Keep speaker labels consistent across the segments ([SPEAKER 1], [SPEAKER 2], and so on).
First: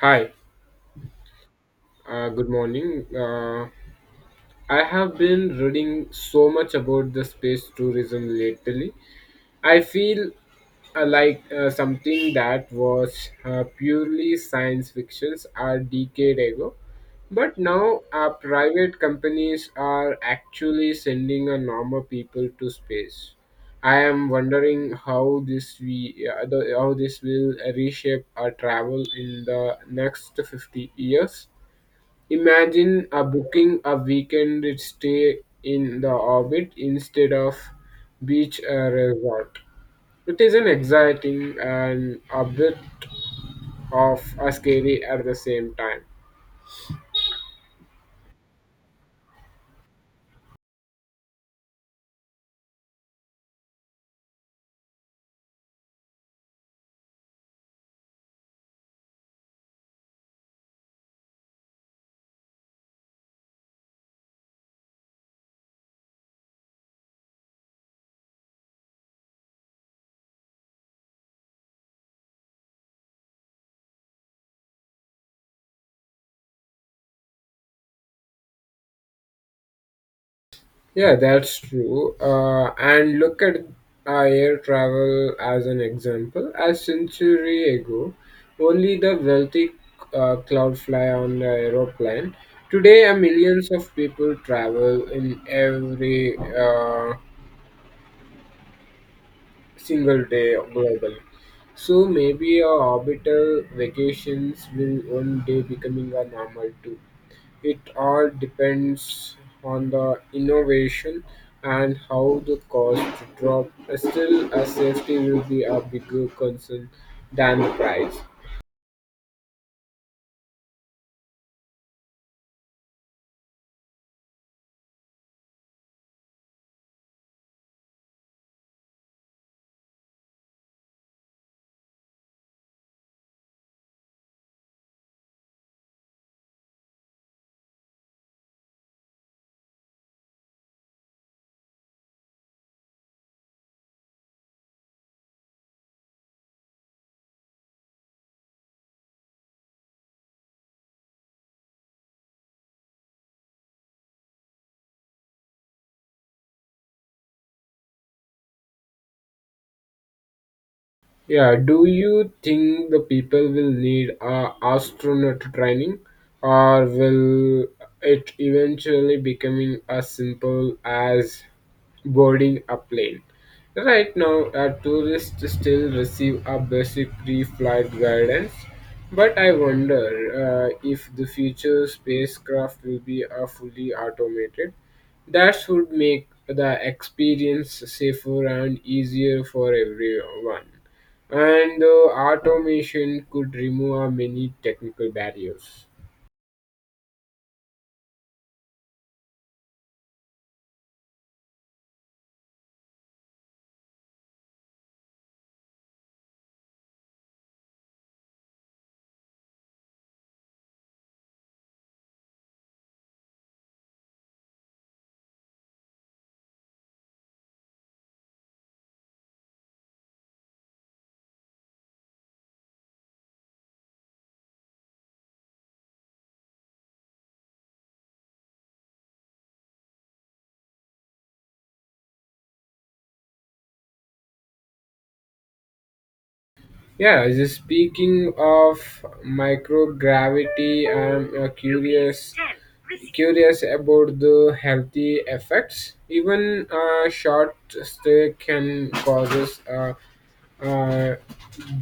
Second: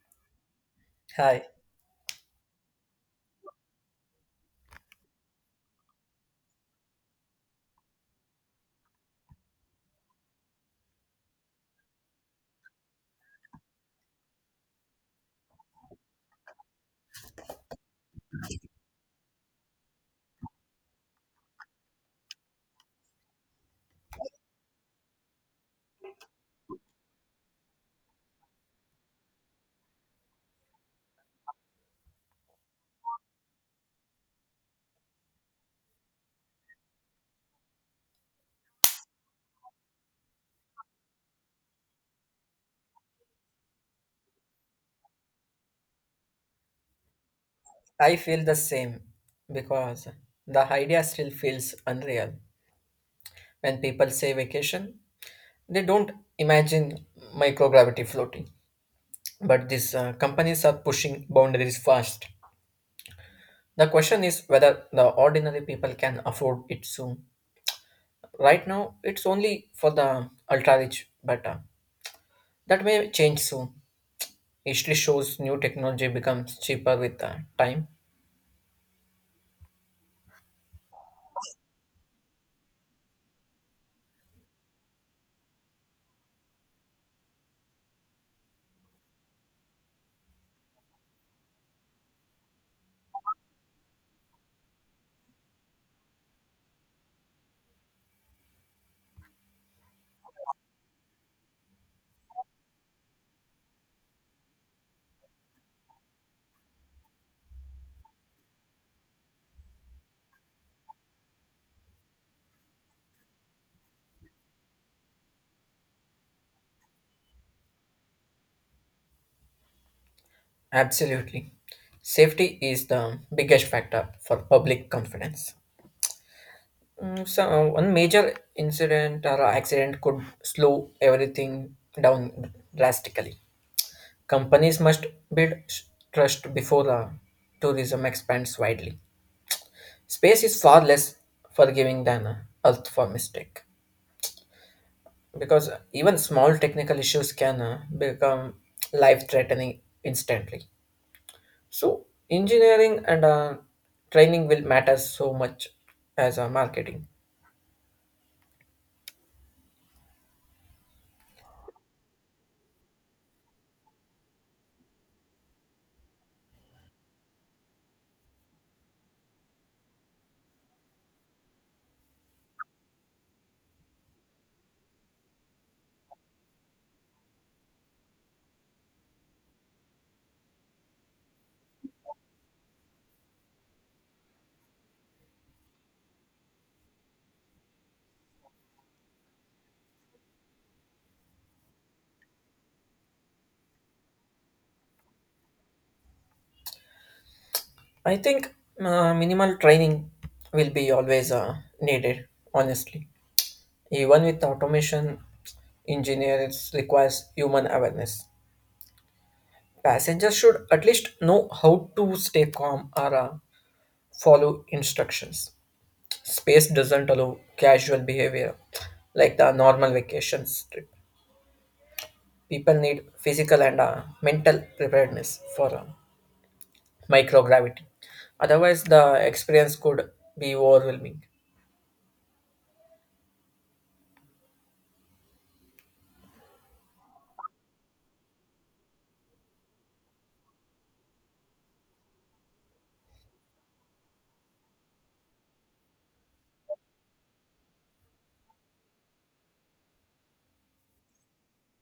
[SPEAKER 1] Hi,
[SPEAKER 2] Hi,
[SPEAKER 1] good morning. I have been reading so much about the space tourism lately. I feel like something that was purely science fictions a decade ago, but now private companies are actually sending a normal people to space. I am wondering how this we how this will reshape our travel in the next 50 years. Imagine a booking a weekend stay in the orbit instead of beach resort. It is an exciting and a bit of a scary at the same time.
[SPEAKER 2] I feel the same because the idea still feels unreal. When people say vacation, they don't imagine microgravity floating. But these companies are pushing boundaries fast. The question is whether the ordinary people can afford it soon. Right now, it's only for the ultra rich, but that may change soon. History shows new technology becomes cheaper with time.
[SPEAKER 1] Yeah, that's true. And look at air travel as an example. A century ago, only the wealthy cloud fly on the aeroplane. Today, millions of people travel in every single day globally. So maybe our orbital vacations will one day becoming a normal too. It all depends on the innovation and how the cost drop. Still, a safety will be a bigger concern than the price.
[SPEAKER 2] Absolutely. Safety is the biggest factor for public confidence. So, one major incident or accident could slow everything down drastically. Companies must build trust before tourism expands widely. Space is far less forgiving than Earth for mistake because even small technical issues can become life threatening instantly. So engineering and training will matter so much as marketing.
[SPEAKER 1] Yeah, do you think the people will need astronaut training or will it eventually becoming as simple as boarding a plane? Right now, tourists still receive a basic pre-flight guidance, but I wonder if the future spacecraft will be fully automated. That would make the experience safer and easier for everyone, and automation could remove many technical barriers.
[SPEAKER 2] I think minimal training will be always needed. Honestly, even with automation, engineers requires human awareness. Passengers should at least know how to stay calm or follow instructions. Space doesn't allow casual behavior like the normal vacations trip. People need physical and mental preparedness for microgravity. Otherwise, the experience could be overwhelming.
[SPEAKER 1] Yeah, just speaking of microgravity, I'm curious about the healthy effects. Even a short stay can cause uh,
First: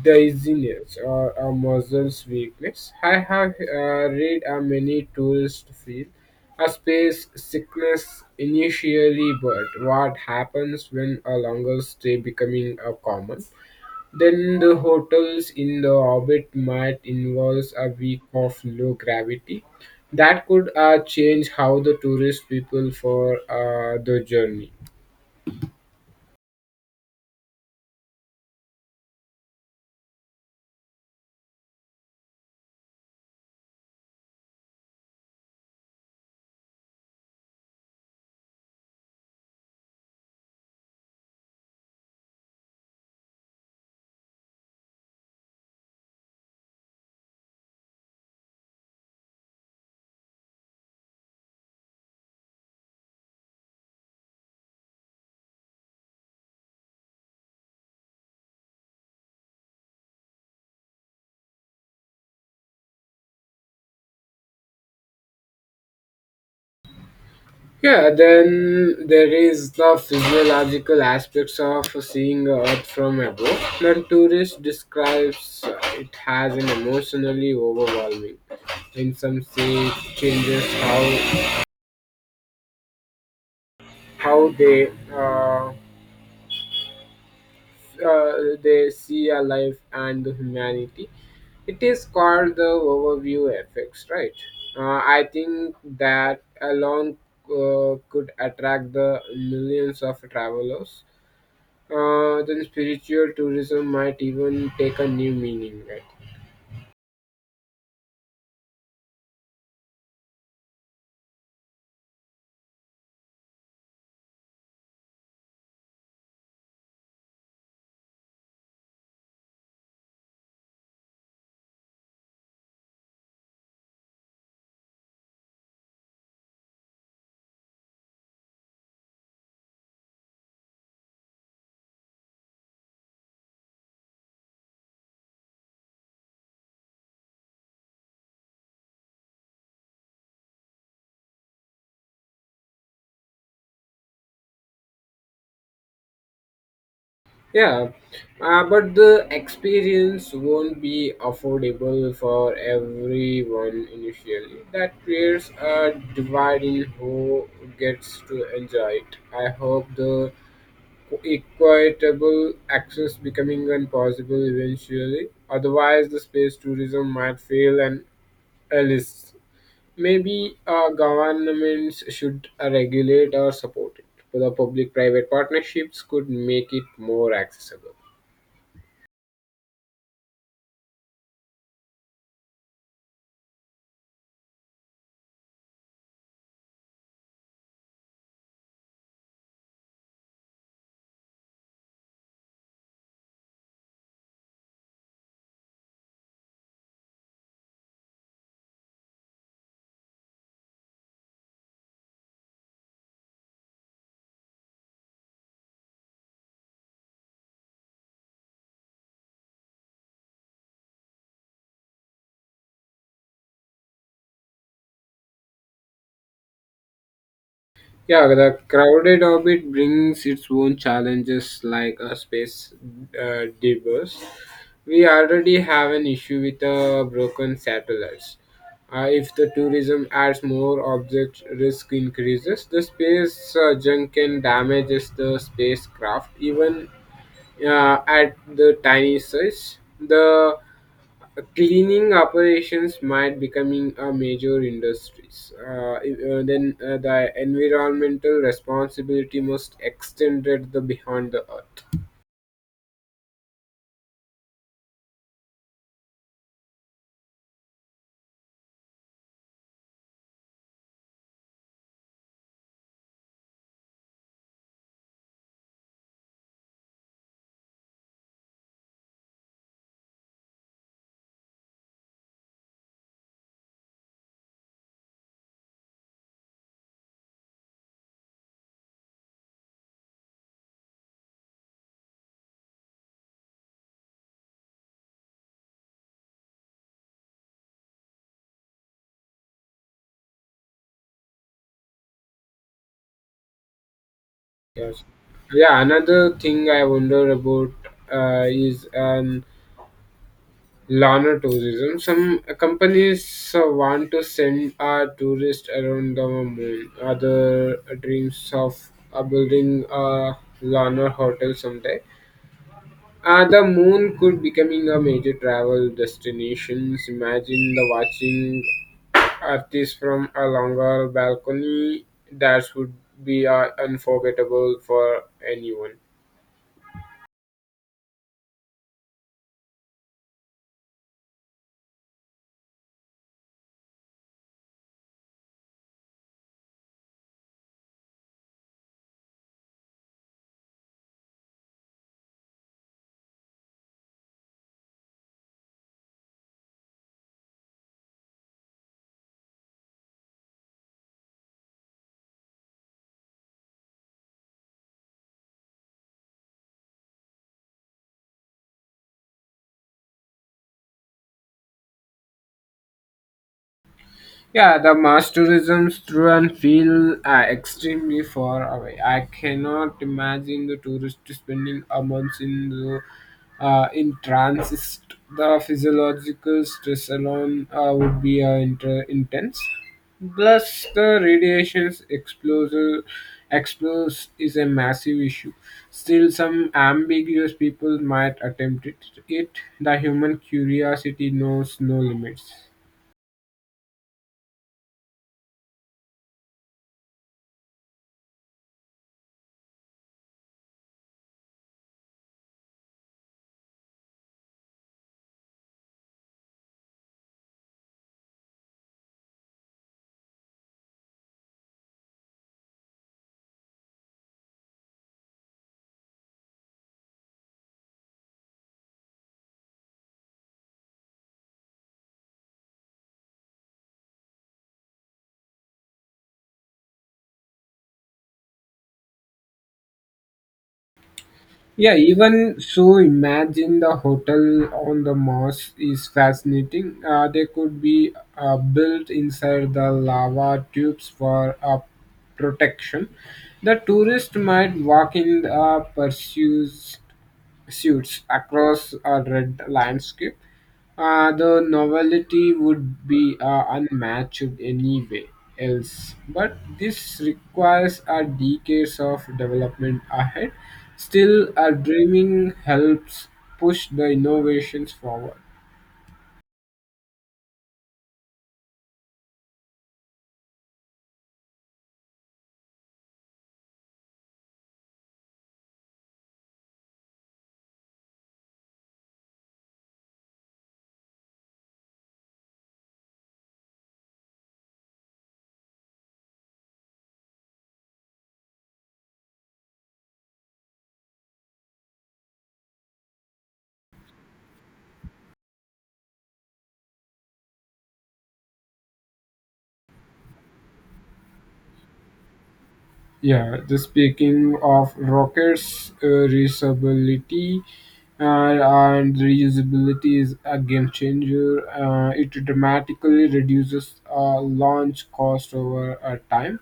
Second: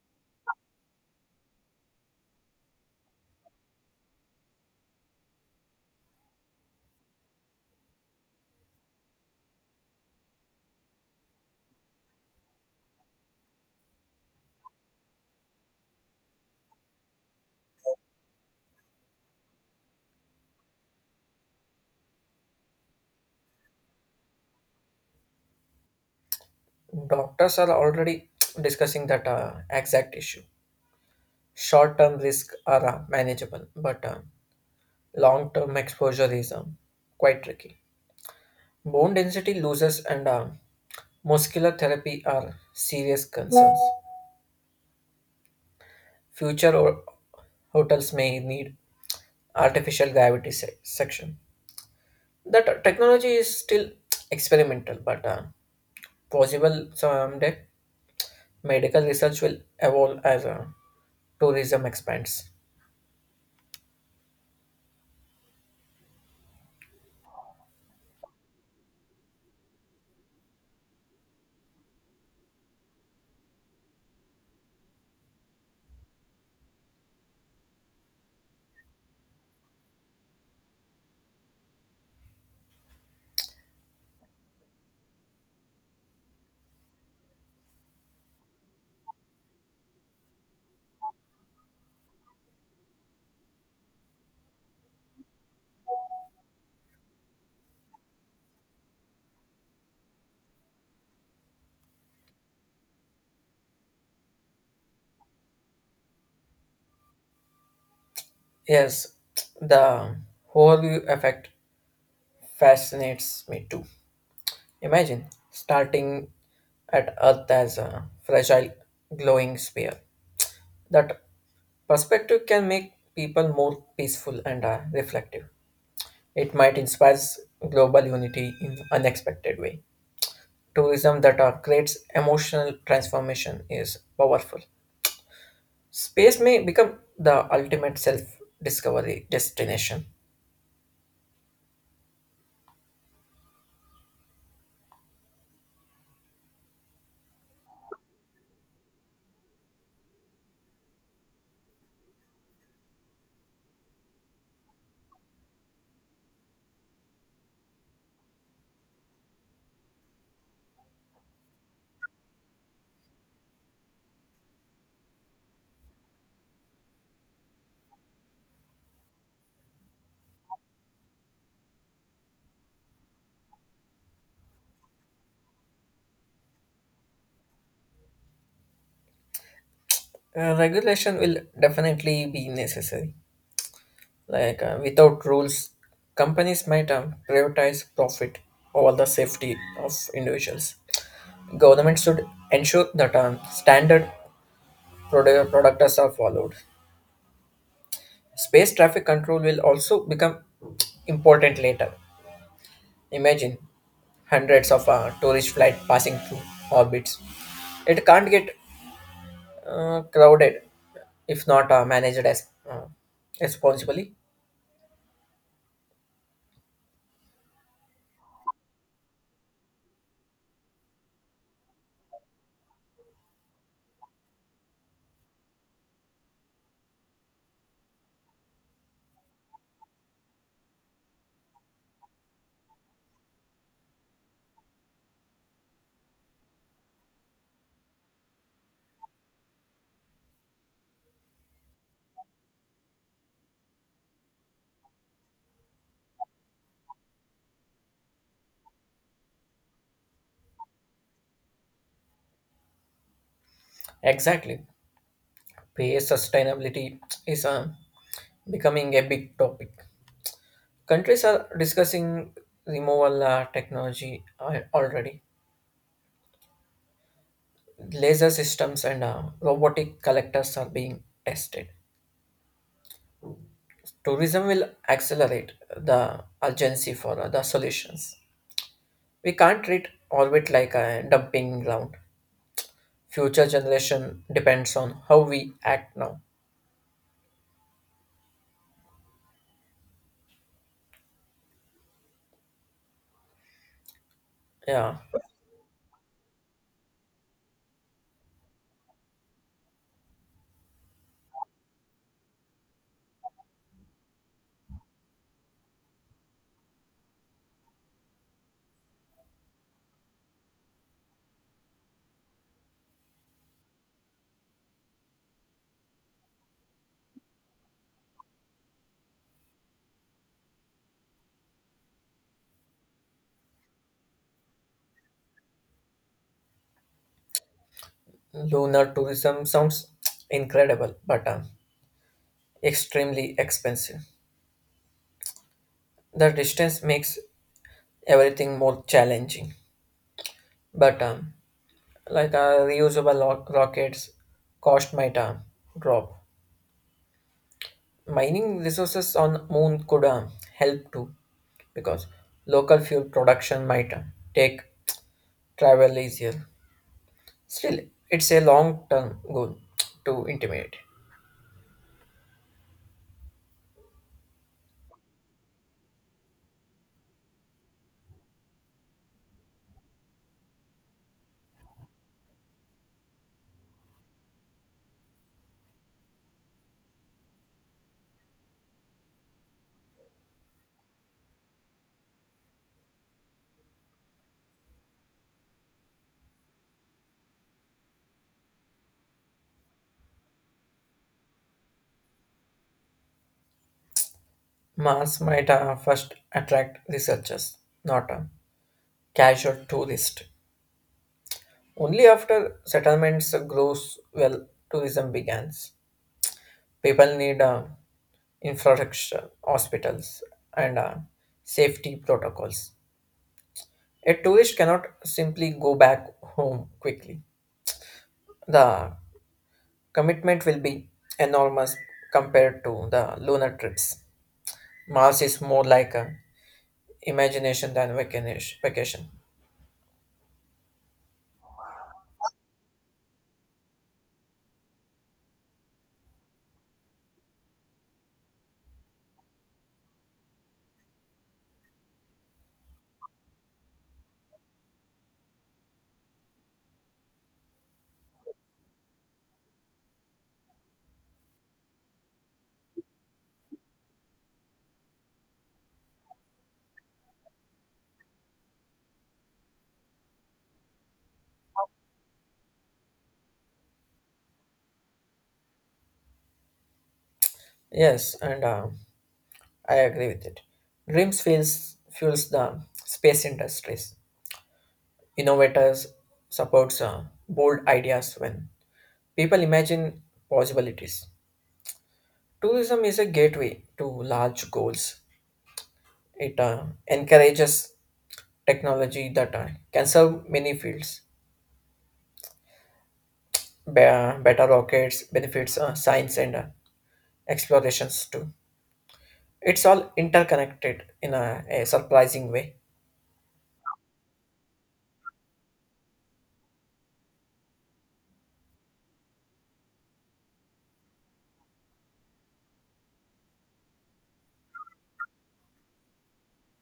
[SPEAKER 1] dizziness or a muscles weakness. I have read many tourists feel a space sickness initially, but what happens when a longer stay becoming a common? Then the hotels in the orbit might involve a week of low gravity. That could change how the tourist people for the journey.
[SPEAKER 2] Doctors are already discussing that exact issue. Short term risks are manageable, but long term exposure is quite tricky. Bone density losses and muscular therapy are serious concerns. Future hotels may need artificial gravity section. That technology is still experimental, but possible someday. Medical research will evolve as tourism expands.
[SPEAKER 1] Yeah, then there is the physiological aspects of seeing Earth from above. The tourist describes it as an emotionally overwhelming. In some scenes, changes how how they uh, they see a life and the humanity. It is called the overview effects, right? I think that alone could attract the millions of travelers. Then spiritual tourism might even take a new meaning, right?
[SPEAKER 2] Yes, the Horyu effect fascinates me too. Imagine starting at Earth as a fragile, glowing sphere. That perspective can make people more peaceful and reflective. It might inspire global unity in unexpected way. Tourism that creates emotional transformation is powerful. Space may become the ultimate self discovery destination.
[SPEAKER 1] Yeah, but the experience won't be affordable for everyone initially. That creates a divide in who gets to enjoy it. I hope the equitable access becoming impossible eventually. Otherwise, the space tourism might fail and else. Maybe governments should regulate or support it. The public-private partnerships could make it more accessible.
[SPEAKER 2] Regulation will definitely be necessary. Like, without rules, companies might prioritize profit over the safety of individuals. Governments should ensure that standard product products are followed. Space traffic control will also become important later. Imagine hundreds of tourist flights passing through orbits. It can't get crowded if not managed as uh, responsibly.
[SPEAKER 1] Yeah, the crowded orbit brings its own challenges like a space debris. We already have an issue with broken satellites. If the tourism adds more objects, risk increases, the space junk can damages the spacecraft even at the tiny size. The cleaning operations might becoming a major industries. Then the environmental responsibility must extended the behind the earth.
[SPEAKER 2] Exactly, pay sustainability is becoming a big topic. Countries are discussing removal technology already. Laser systems and robotic collectors are being tested. Tourism will accelerate the urgency for the solutions. We can't treat orbit like a dumping ground. Future generation depends on how we act now. Yeah.
[SPEAKER 1] Yes. Yeah, another thing I wonder about is lunar tourism. Some companies want to send our tourists around the moon. Other dreams of building a lunar hotel someday. The moon could becoming a major travel destination. Imagine the watching artists from a longer balcony. That would be unforgettable for anyone.
[SPEAKER 2] Lunar tourism sounds incredible, but extremely expensive. The distance makes everything more challenging. But like reusable rockets, cost might drop. Mining resources on Moon could help too, because local fuel production might take travel easier. Still, it's a long-term goal to intimidate.
[SPEAKER 1] Yeah, the mass tourism through and feel extremely far away. I cannot imagine the tourist spending a month in the in transit. The physiological stress alone would be intense. Plus, the radiation's exposure explores is a massive issue. Still, some ambiguous people might attempt it. it the human curiosity knows no limits.
[SPEAKER 2] Mars might first attract researchers, not casual tourist. Only after settlements grows well tourism begins. People need infrastructure, hospitals, and safety protocols. A tourist cannot simply go back home quickly. The commitment will be enormous compared to the lunar trips. Mars is more like a imagination than vacation.
[SPEAKER 1] Yeah, even so, imagine the hotel on the Mars is fascinating. They could be built inside the lava tubes for protection. The tourist might walk in pursuits suits across a red landscape. The novelty would be unmatched anyway else, but this requires a decades of development ahead. Still, our dreaming helps push the innovations forward.
[SPEAKER 2] Yes, and I agree with it. Dreams fuels the space industries. Innovators supports bold ideas when people imagine possibilities. Tourism is a gateway to large goals. It encourages technology that can serve many fields. Better rockets benefits science and explorations too. It's all interconnected in a surprising way.
[SPEAKER 1] Yeah, the speaking of rockets, uh, reusability is a game changer. It dramatically reduces launch cost over time.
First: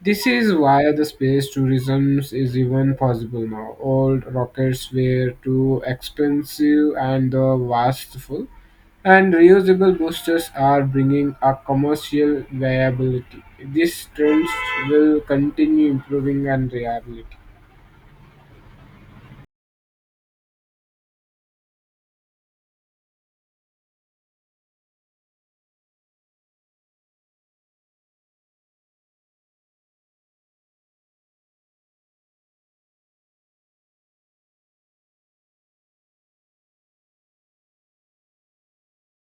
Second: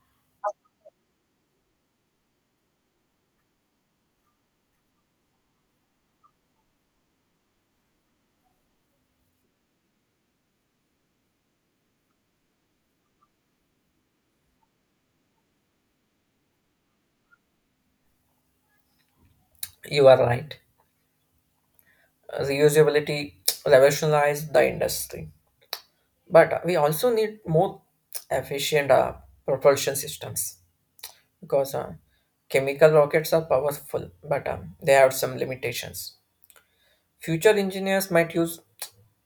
[SPEAKER 1] This is why the space tourism is even possible now. Old rockets were too expensive and the wasteful, and reusable boosters are bringing a commercial viability. These trends will continue improving and reliability.
[SPEAKER 2] You are right. Reusability revolutionized the industry. But we also need more efficient propulsion systems because chemical rockets are powerful, but they have some limitations. Future engineers might use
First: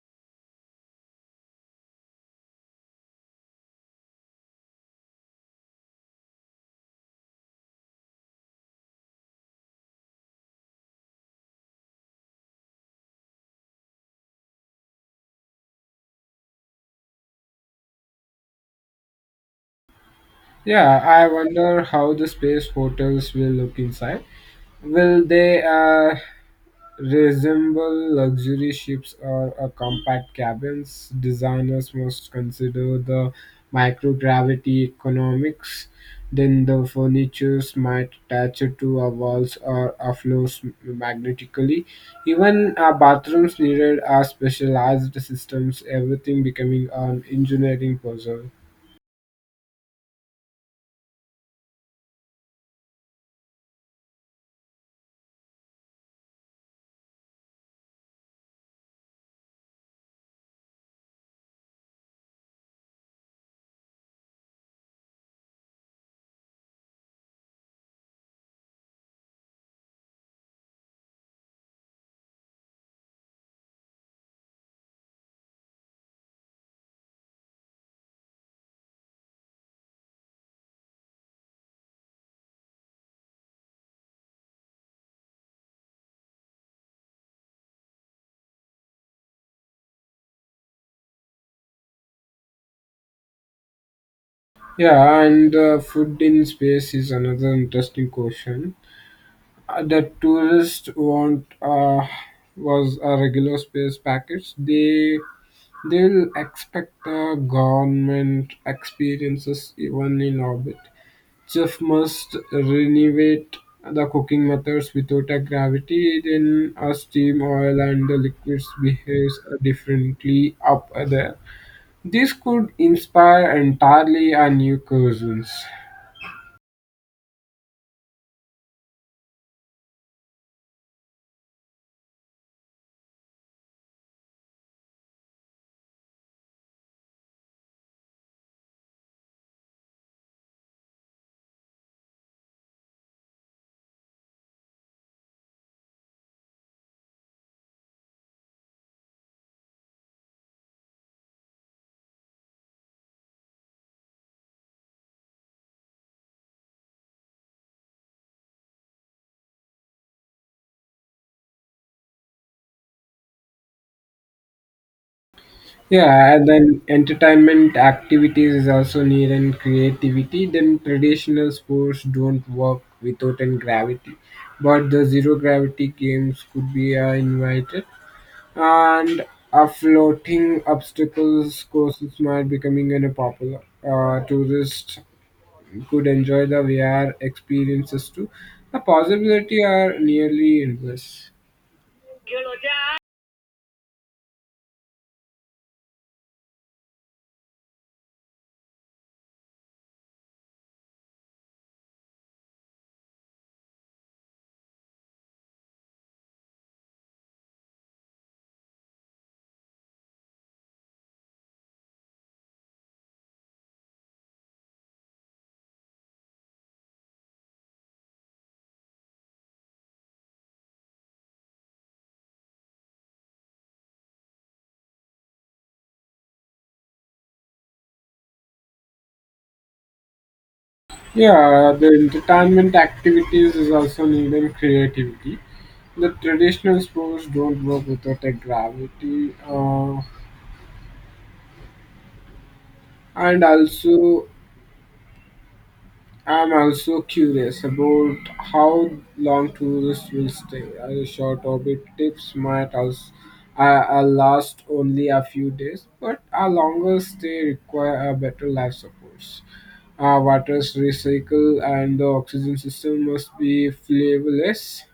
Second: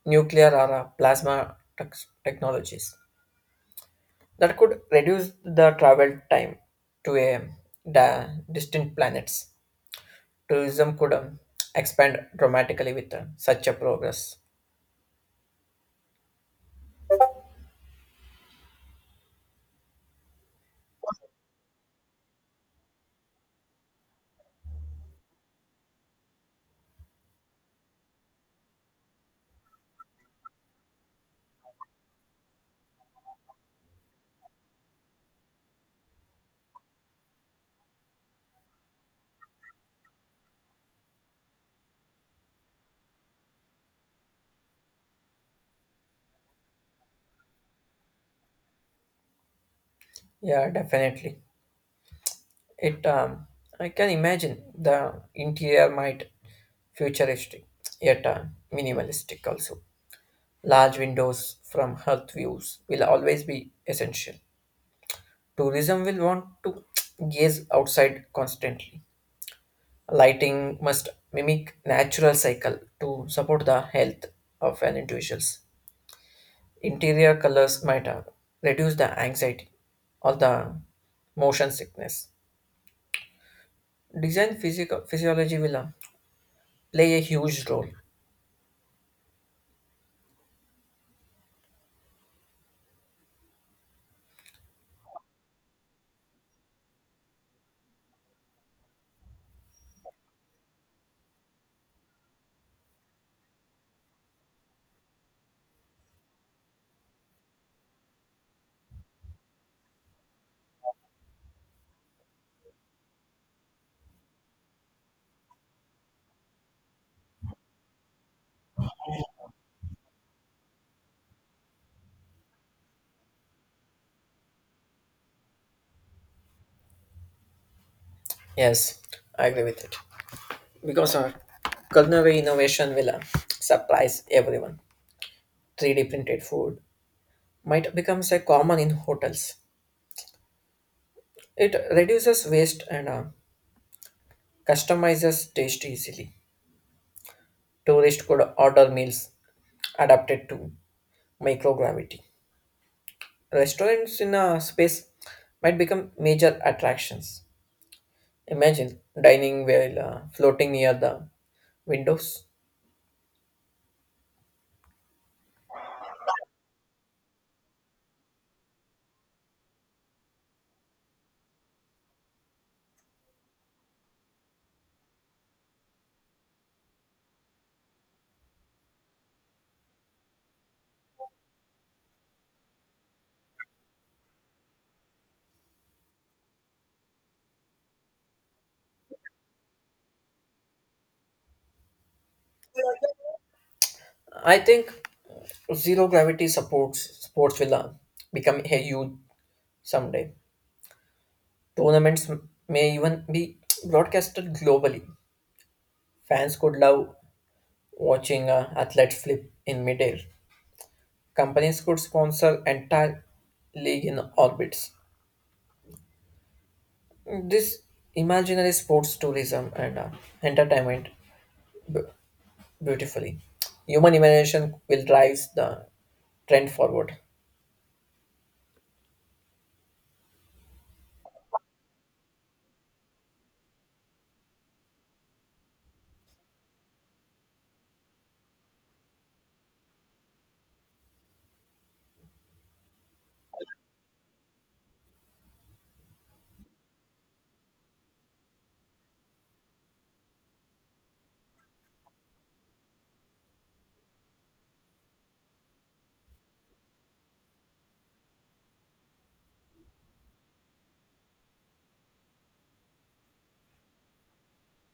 [SPEAKER 2] nuclear or plasma technologies that could reduce the travel time to a distant planets. Tourism could expand dramatically with such a progress.
[SPEAKER 1] Yeah, I wonder how the space hotels will look inside. Will they resemble luxury ships or a compact cabins? Designers must consider the microgravity economics. Then the furnitures might attach to a walls or a floors magnetically. Even our bathrooms needed our specialized systems, everything becoming an engineering puzzle.
[SPEAKER 2] Yeah, definitely. It I can imagine the interior might futuristic, yet minimalistic also. Large windows from earth views will always be essential. Tourism will want to gaze outside constantly. Lighting must mimic natural cycle to support the health of an individuals. Interior colors might reduce the anxiety or the motion sickness. Design physical physiology will play a huge role.
[SPEAKER 1] Yeah, and food in space is another interesting question. The tourists want was a regular space package. They'll expect the government experiences even in orbit. Chef must renovate the cooking methods without a gravity. Then a steam oil and the liquids behaves differently up there. This could inspire entirely a new cuisines.
[SPEAKER 2] Yes, I agree with it. Because our culinary innovation will surprise everyone. 3D printed food might become a common in hotels. It reduces waste and customizes taste easily. Tourists could order meals adapted to microgravity. Restaurants in a space might become major attractions. Imagine dining while floating near the windows.
[SPEAKER 1] Yeah, and then entertainment activities is also need and creativity. Then traditional sports don't work without and gravity, but the zero gravity games could be invited, and a floating obstacles courses might becoming an a popular. Tourists could enjoy the VR experiences too. The possibility are nearly endless.
[SPEAKER 2] I think zero gravity supports sports will become a huge someday. Tournaments may even be broadcasted globally. Fans could love watching athletes flip in midair. Companies could sponsor entire league in orbits. This imaginary sports tourism and entertainment beautifully. Human imagination will drive the trend forward.
[SPEAKER 1] Yeah, the entertainment activities is also needing creativity. The traditional sports don't work without a gravity. And also, I'm also curious about how long tourists will stay. A short orbit trips might also last only a few days, but a longer stay require a better life supports. Our water's recycle and the oxygen system must be flavorless.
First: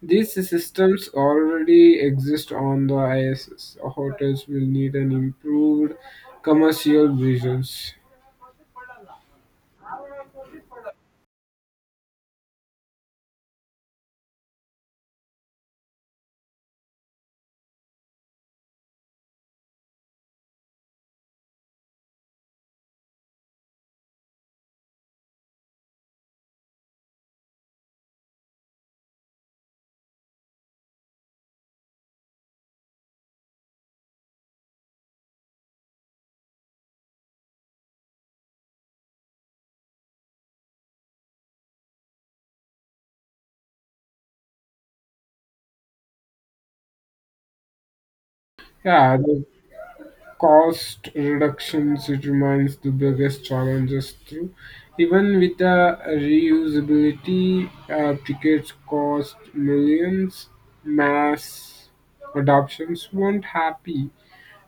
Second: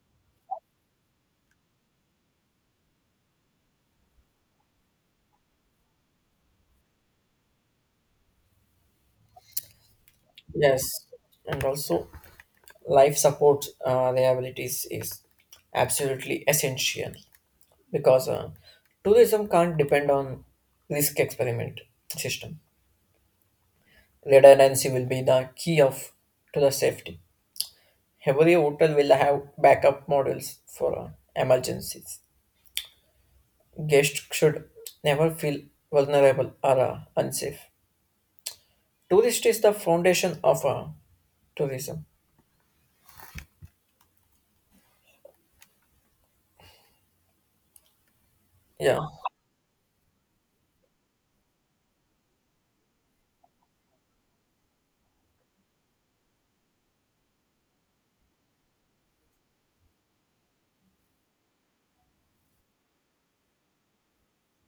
[SPEAKER 1] These systems already exist on the ISS. Hotels will need an improved commercial visions.
[SPEAKER 2] Yes, and also life support liabilities is absolutely essential because tourism can't depend on risk experiment system. Redundancy will be the key of to the safety. Every hotel will have backup models for emergencies. Guests should never feel vulnerable or unsafe. Tourist is the foundation of tourism. Yeah,
[SPEAKER 1] Yeah, the cost reductions it remains the biggest challenges too. Even with the reusability, tickets cost millions. Mass adoptions weren't happy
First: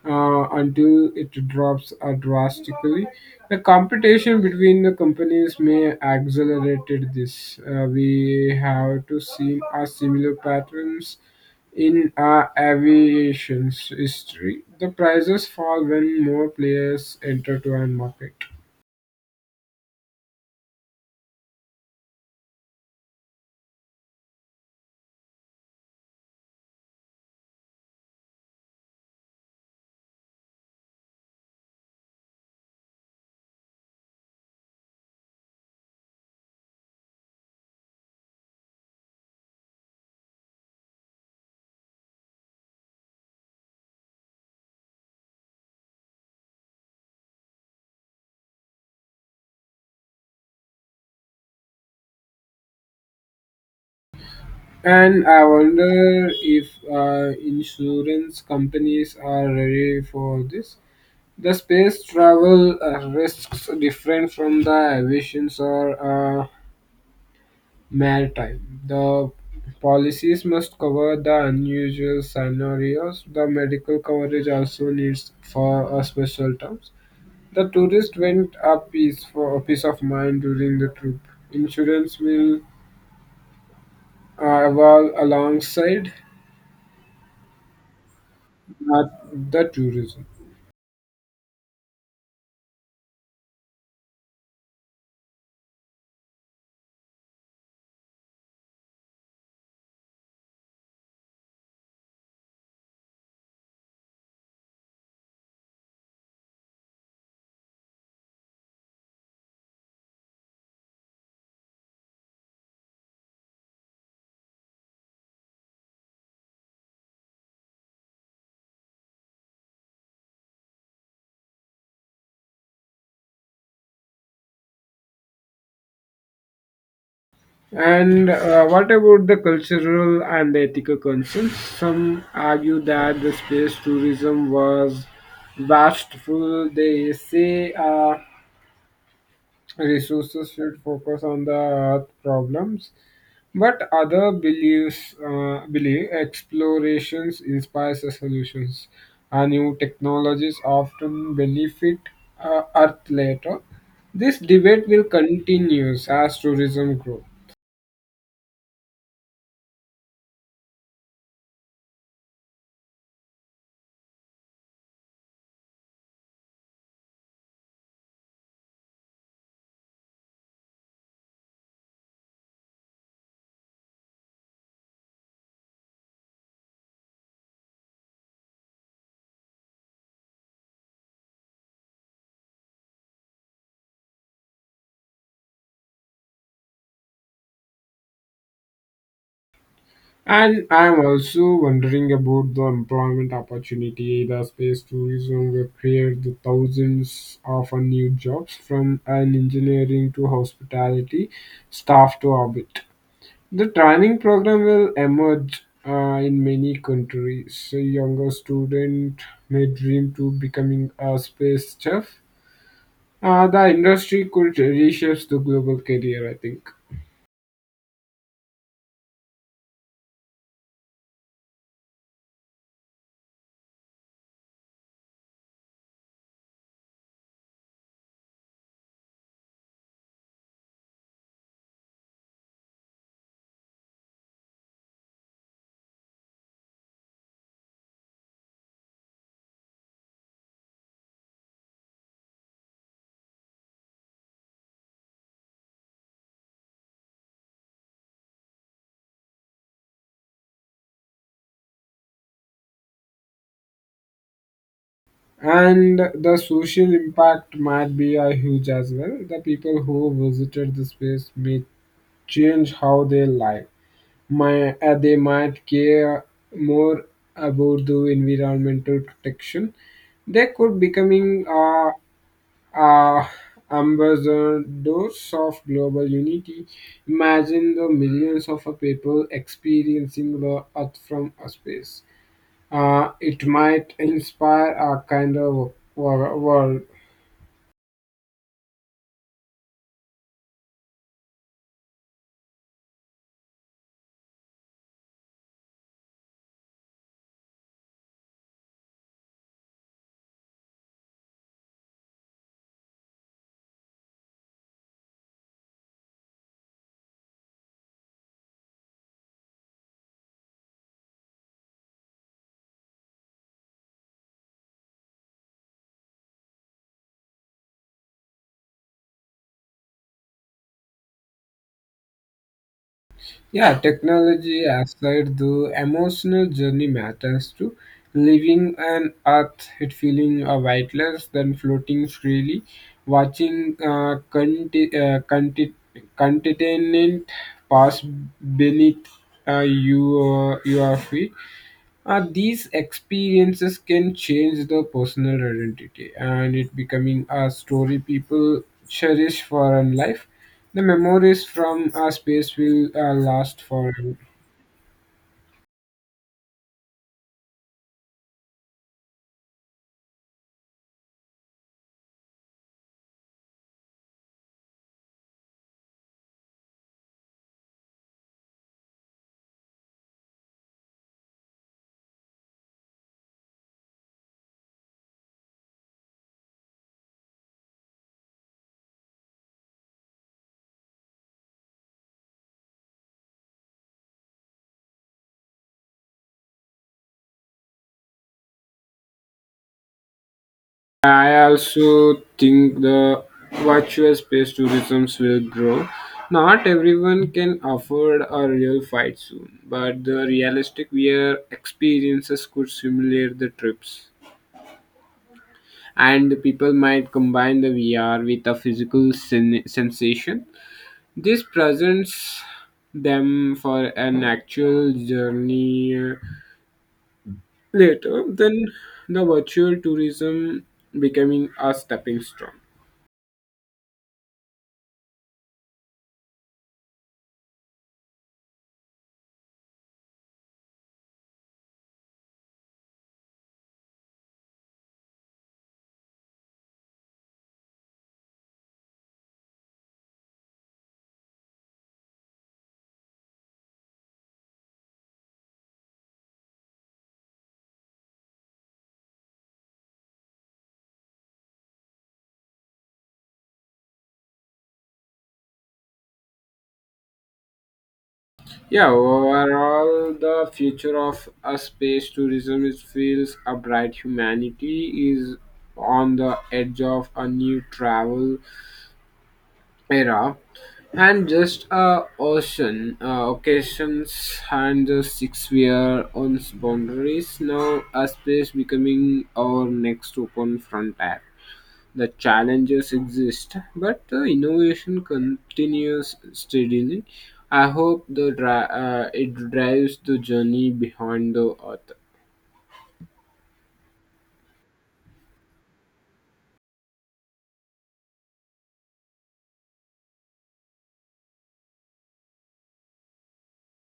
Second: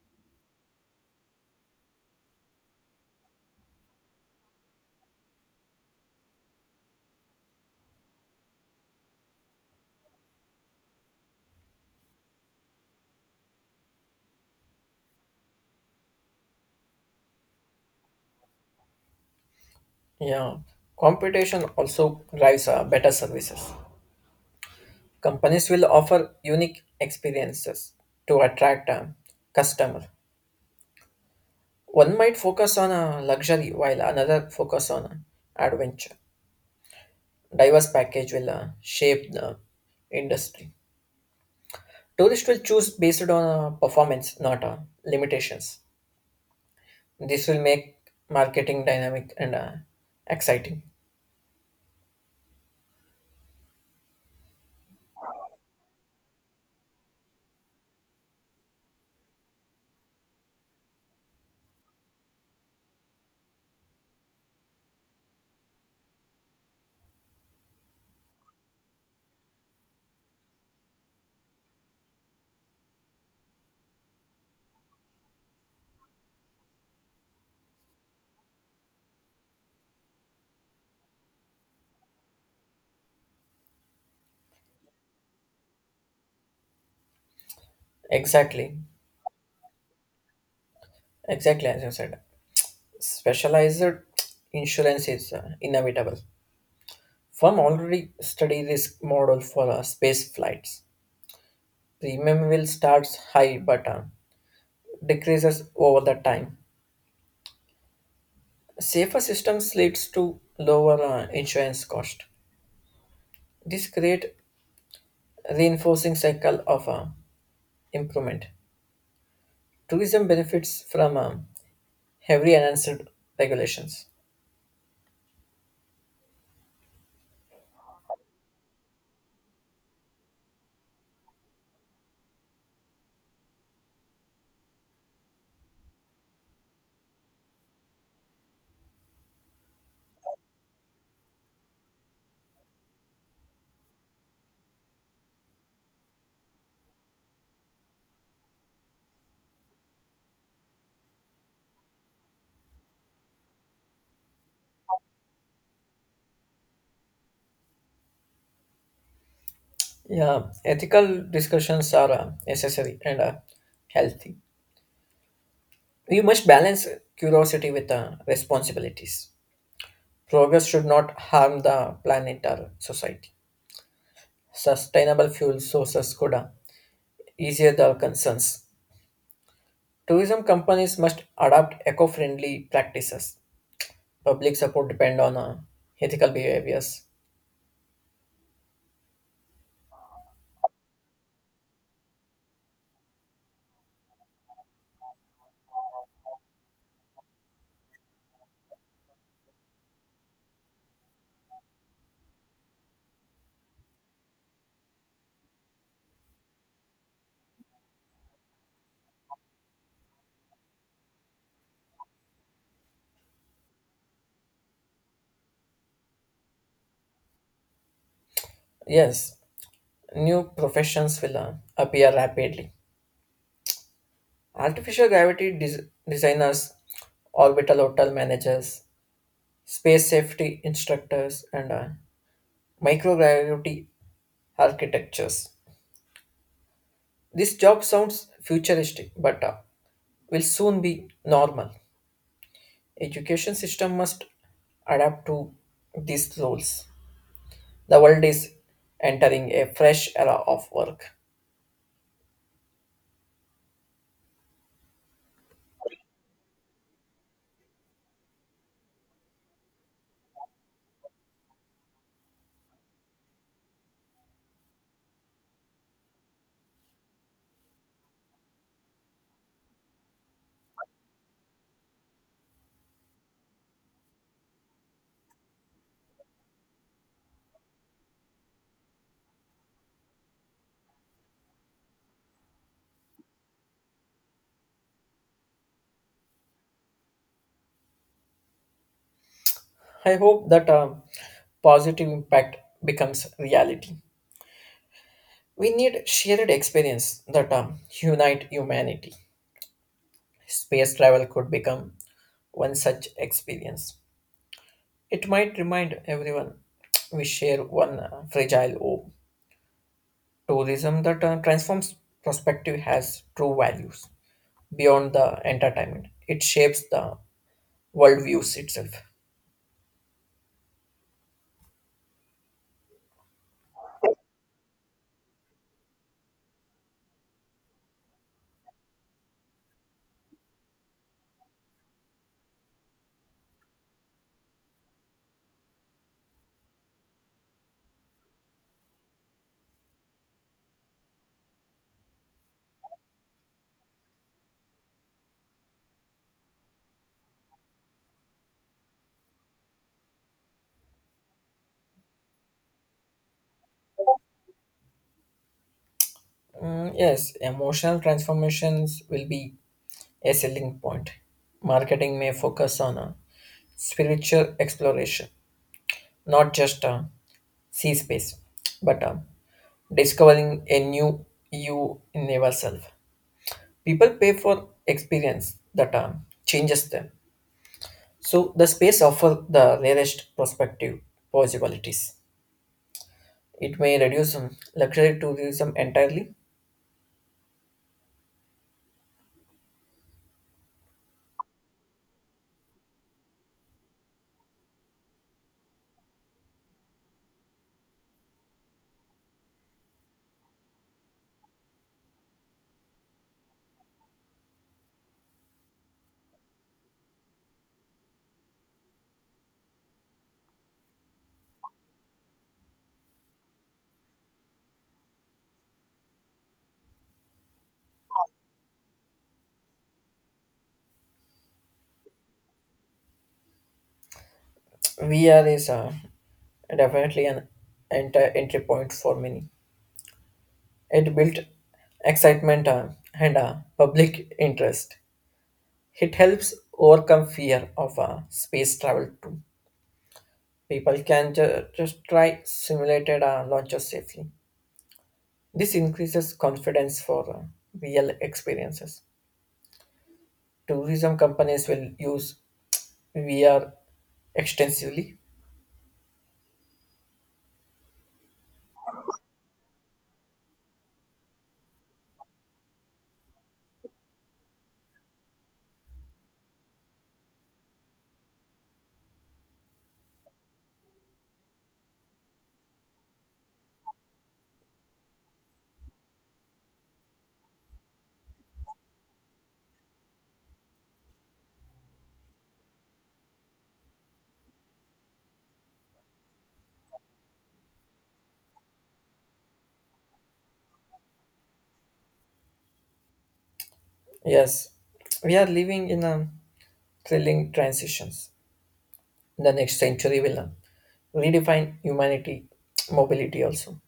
[SPEAKER 1] until it drops drastically. The competition between the companies may accelerated this. We have to see a similar patterns in our aviation's history. The prices fall when more players enter to a market.
[SPEAKER 2] yeah. Competition also drives better services. Companies will offer unique experiences to attract a customer. One might focus on a luxury while another focus on a adventure. Diverse package will shape the industry. Tourists will choose based on performance, not limitations. This will make marketing dynamic and exciting.
[SPEAKER 1] And I wonder if insurance companies are ready for this. The space travel risks different from the aviations or maritime. The policies must cover the unusual scenarios. The medical coverage also needs for special terms. The tourist went a piece for a peace of mind during the trip. Insurance will evolve alongside
[SPEAKER 2] Exactly,
[SPEAKER 1] uh, the tourism.
[SPEAKER 2] exactly, as you said. Specialized insurance is inevitable. Firm already study risk model for space flights. Premium will starts high but decreases over the time. Safer systems leads to lower insurance cost. This create reinforcing cycle of improvement. Tourism benefits from heavily enhanced regulations.
[SPEAKER 1] And what about the cultural and the ethical concerns? Some argue that the space tourism was wasteful. They say resources should focus on the earth problems, but other believe explorations inspires the solutions. And new technologies often benefit Earth later. This debate will continue as tourism grows.
[SPEAKER 2] Yeah, ethical discussions are necessary and healthy. We must balance curiosity with responsibilities. Progress should not harm the planet or society. Sustainable fuel sources could easier the concerns. Tourism companies must adopt eco-friendly practices. Public support depend on ethical behaviors.
[SPEAKER 1] And I'm also wondering about the employment opportunity the space tourism will create the thousands of new jobs from an engineering to hospitality staff to orbit. The training program will emerge in many countries. A younger student may dream to becoming a space chef. The industry could reshape the global career, I think.
[SPEAKER 2] Yes, new professions will appear rapidly. Artificial gravity designers, orbital hotel managers, space safety instructors, and microgravity architectures. This job sounds futuristic, but will soon be normal. Education system must adapt to these roles. The world is entering a fresh era of work.
[SPEAKER 1] And the social impact might be a huge as well. The people who visited the space may change how they live. They might care more about the environmental protection. They could becoming uh, ambassadors of global unity. Imagine the millions of people experiencing the Earth from a space. It might inspire a kind of world.
[SPEAKER 2] I hope that positive impact becomes reality. We need shared experience that unite humanity. Space travel could become one such experience. It might remind everyone we share one fragile hope. Tourism that transforms perspective has true values beyond the entertainment. It shapes the worldviews itself.
[SPEAKER 1] Yeah, technology aside, the emotional journey matters too. Living on earth, it feeling weightless, then floating freely, watching continent pass beneath your feet, these experiences can change the personal identity and it becoming a story people cherish for a life. The memories from our space will last forever.
[SPEAKER 2] Mm, yes, emotional transformations will be a selling point. Marketing may focus on a spiritual exploration, not just a sea space, but discovering a new you in yourself. People pay for experience that changes them. So the space offers the rarest prospective possibilities. It may reduce luxury tourism entirely.
[SPEAKER 1] I also think the virtual space tourisms will grow. Not everyone can afford a real flight soon, but the realistic VR experiences could simulate the trips, and people might combine the VR with a physical sensation. This presents them for an actual journey later, then the virtual tourism becoming a stepping stone.
[SPEAKER 2] VR is definitely an entry point for many. It built excitement and public interest. It helps overcome fear of space travel too. People can just try simulated launches safely. This increases confidence for real experiences. Tourism companies will use we are extensively.
[SPEAKER 1] Yeah, overall, the future of a space tourism is feels a bright humanity is on the edge of a new travel era and just a ocean occasions and the 6 year on its boundaries now a space becoming our next open frontier the challenges exist but the innovation continues steadily. I hope the it drives the journey behind the earth.
[SPEAKER 2] Yes, we are living in a thrilling transitions. The next century will redefine humanity mobility also.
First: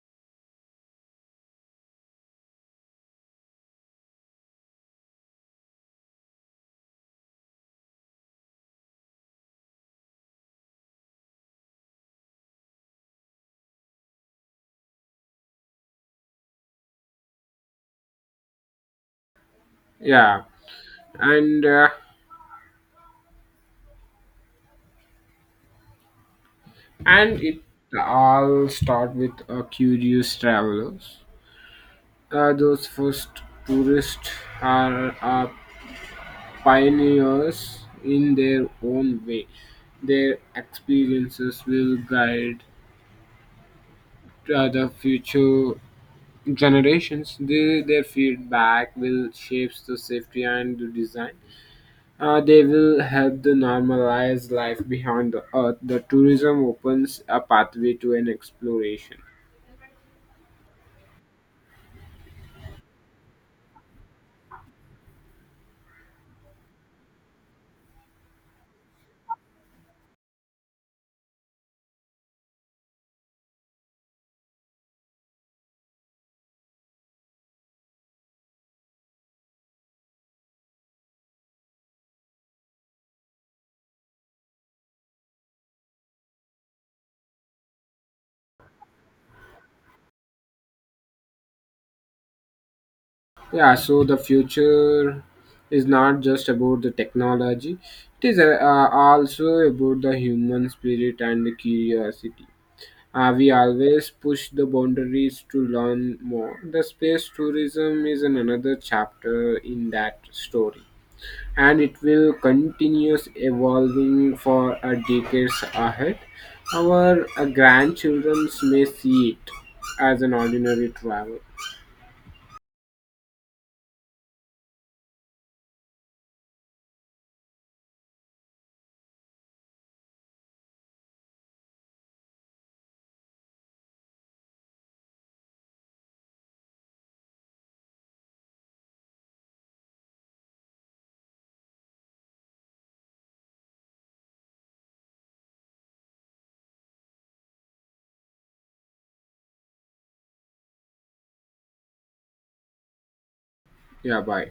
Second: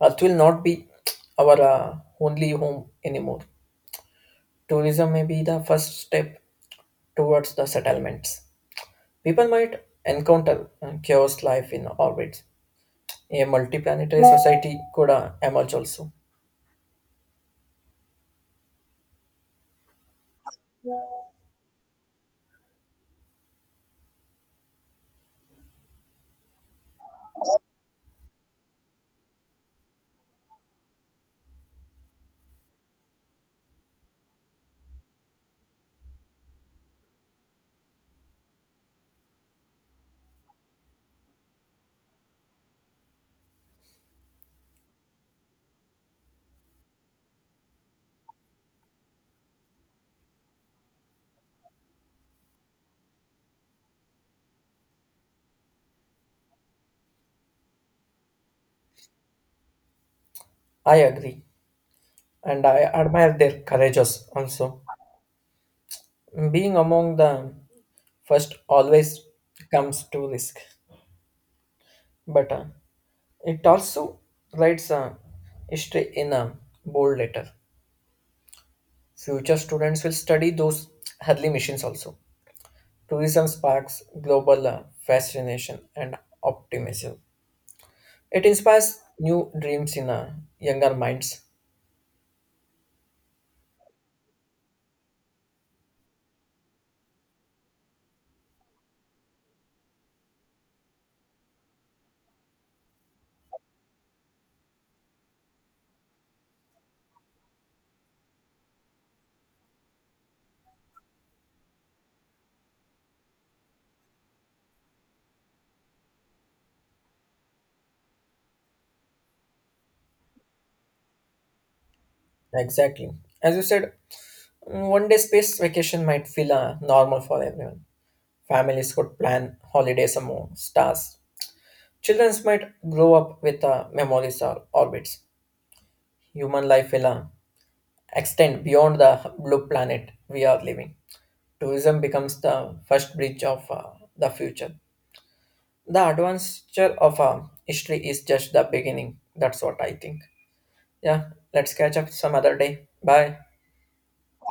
[SPEAKER 2] Earth will not be our only home anymore. Tourism may be the first step towards the settlements. People might encounter chaos life in orbit. A multiplanetary society could emerge also.
[SPEAKER 1] Yeah, and it all start with a curious travelers. Those first tourists are pioneers in their own way. Their experiences will guide the future generations. Their feedback will shape the safety and the design. They will help to normalize life behind the earth. The tourism opens a pathway to an exploration.
[SPEAKER 2] I agree, and I admire their courage also. Being among the first always comes to risk, but it also writes a history in a bold letter. Future students will study those early missions also. Tourism sparks global fascination and optimism. It inspires new dreams in younger minds.
[SPEAKER 1] Yeah, so the future is not just about the technology, it is also about the human spirit and the curiosity. We always push the boundaries to learn more. The space tourism is an another chapter in that story, and it will continue evolving for decades ahead. Our grandchildren may see it as an ordinary travel.
[SPEAKER 2] Exactly. As you said, mm, one day space vacation might feel normal for everyone. Families could plan holidays among stars. Children might grow up with memories or orbits. Human life will extend beyond the blue planet we are living. Tourism becomes the first bridge of the future. The adventure of history is just the beginning. That's what I think. Yeah, let's catch up some other day. Bye.
[SPEAKER 1] Yeah, bye.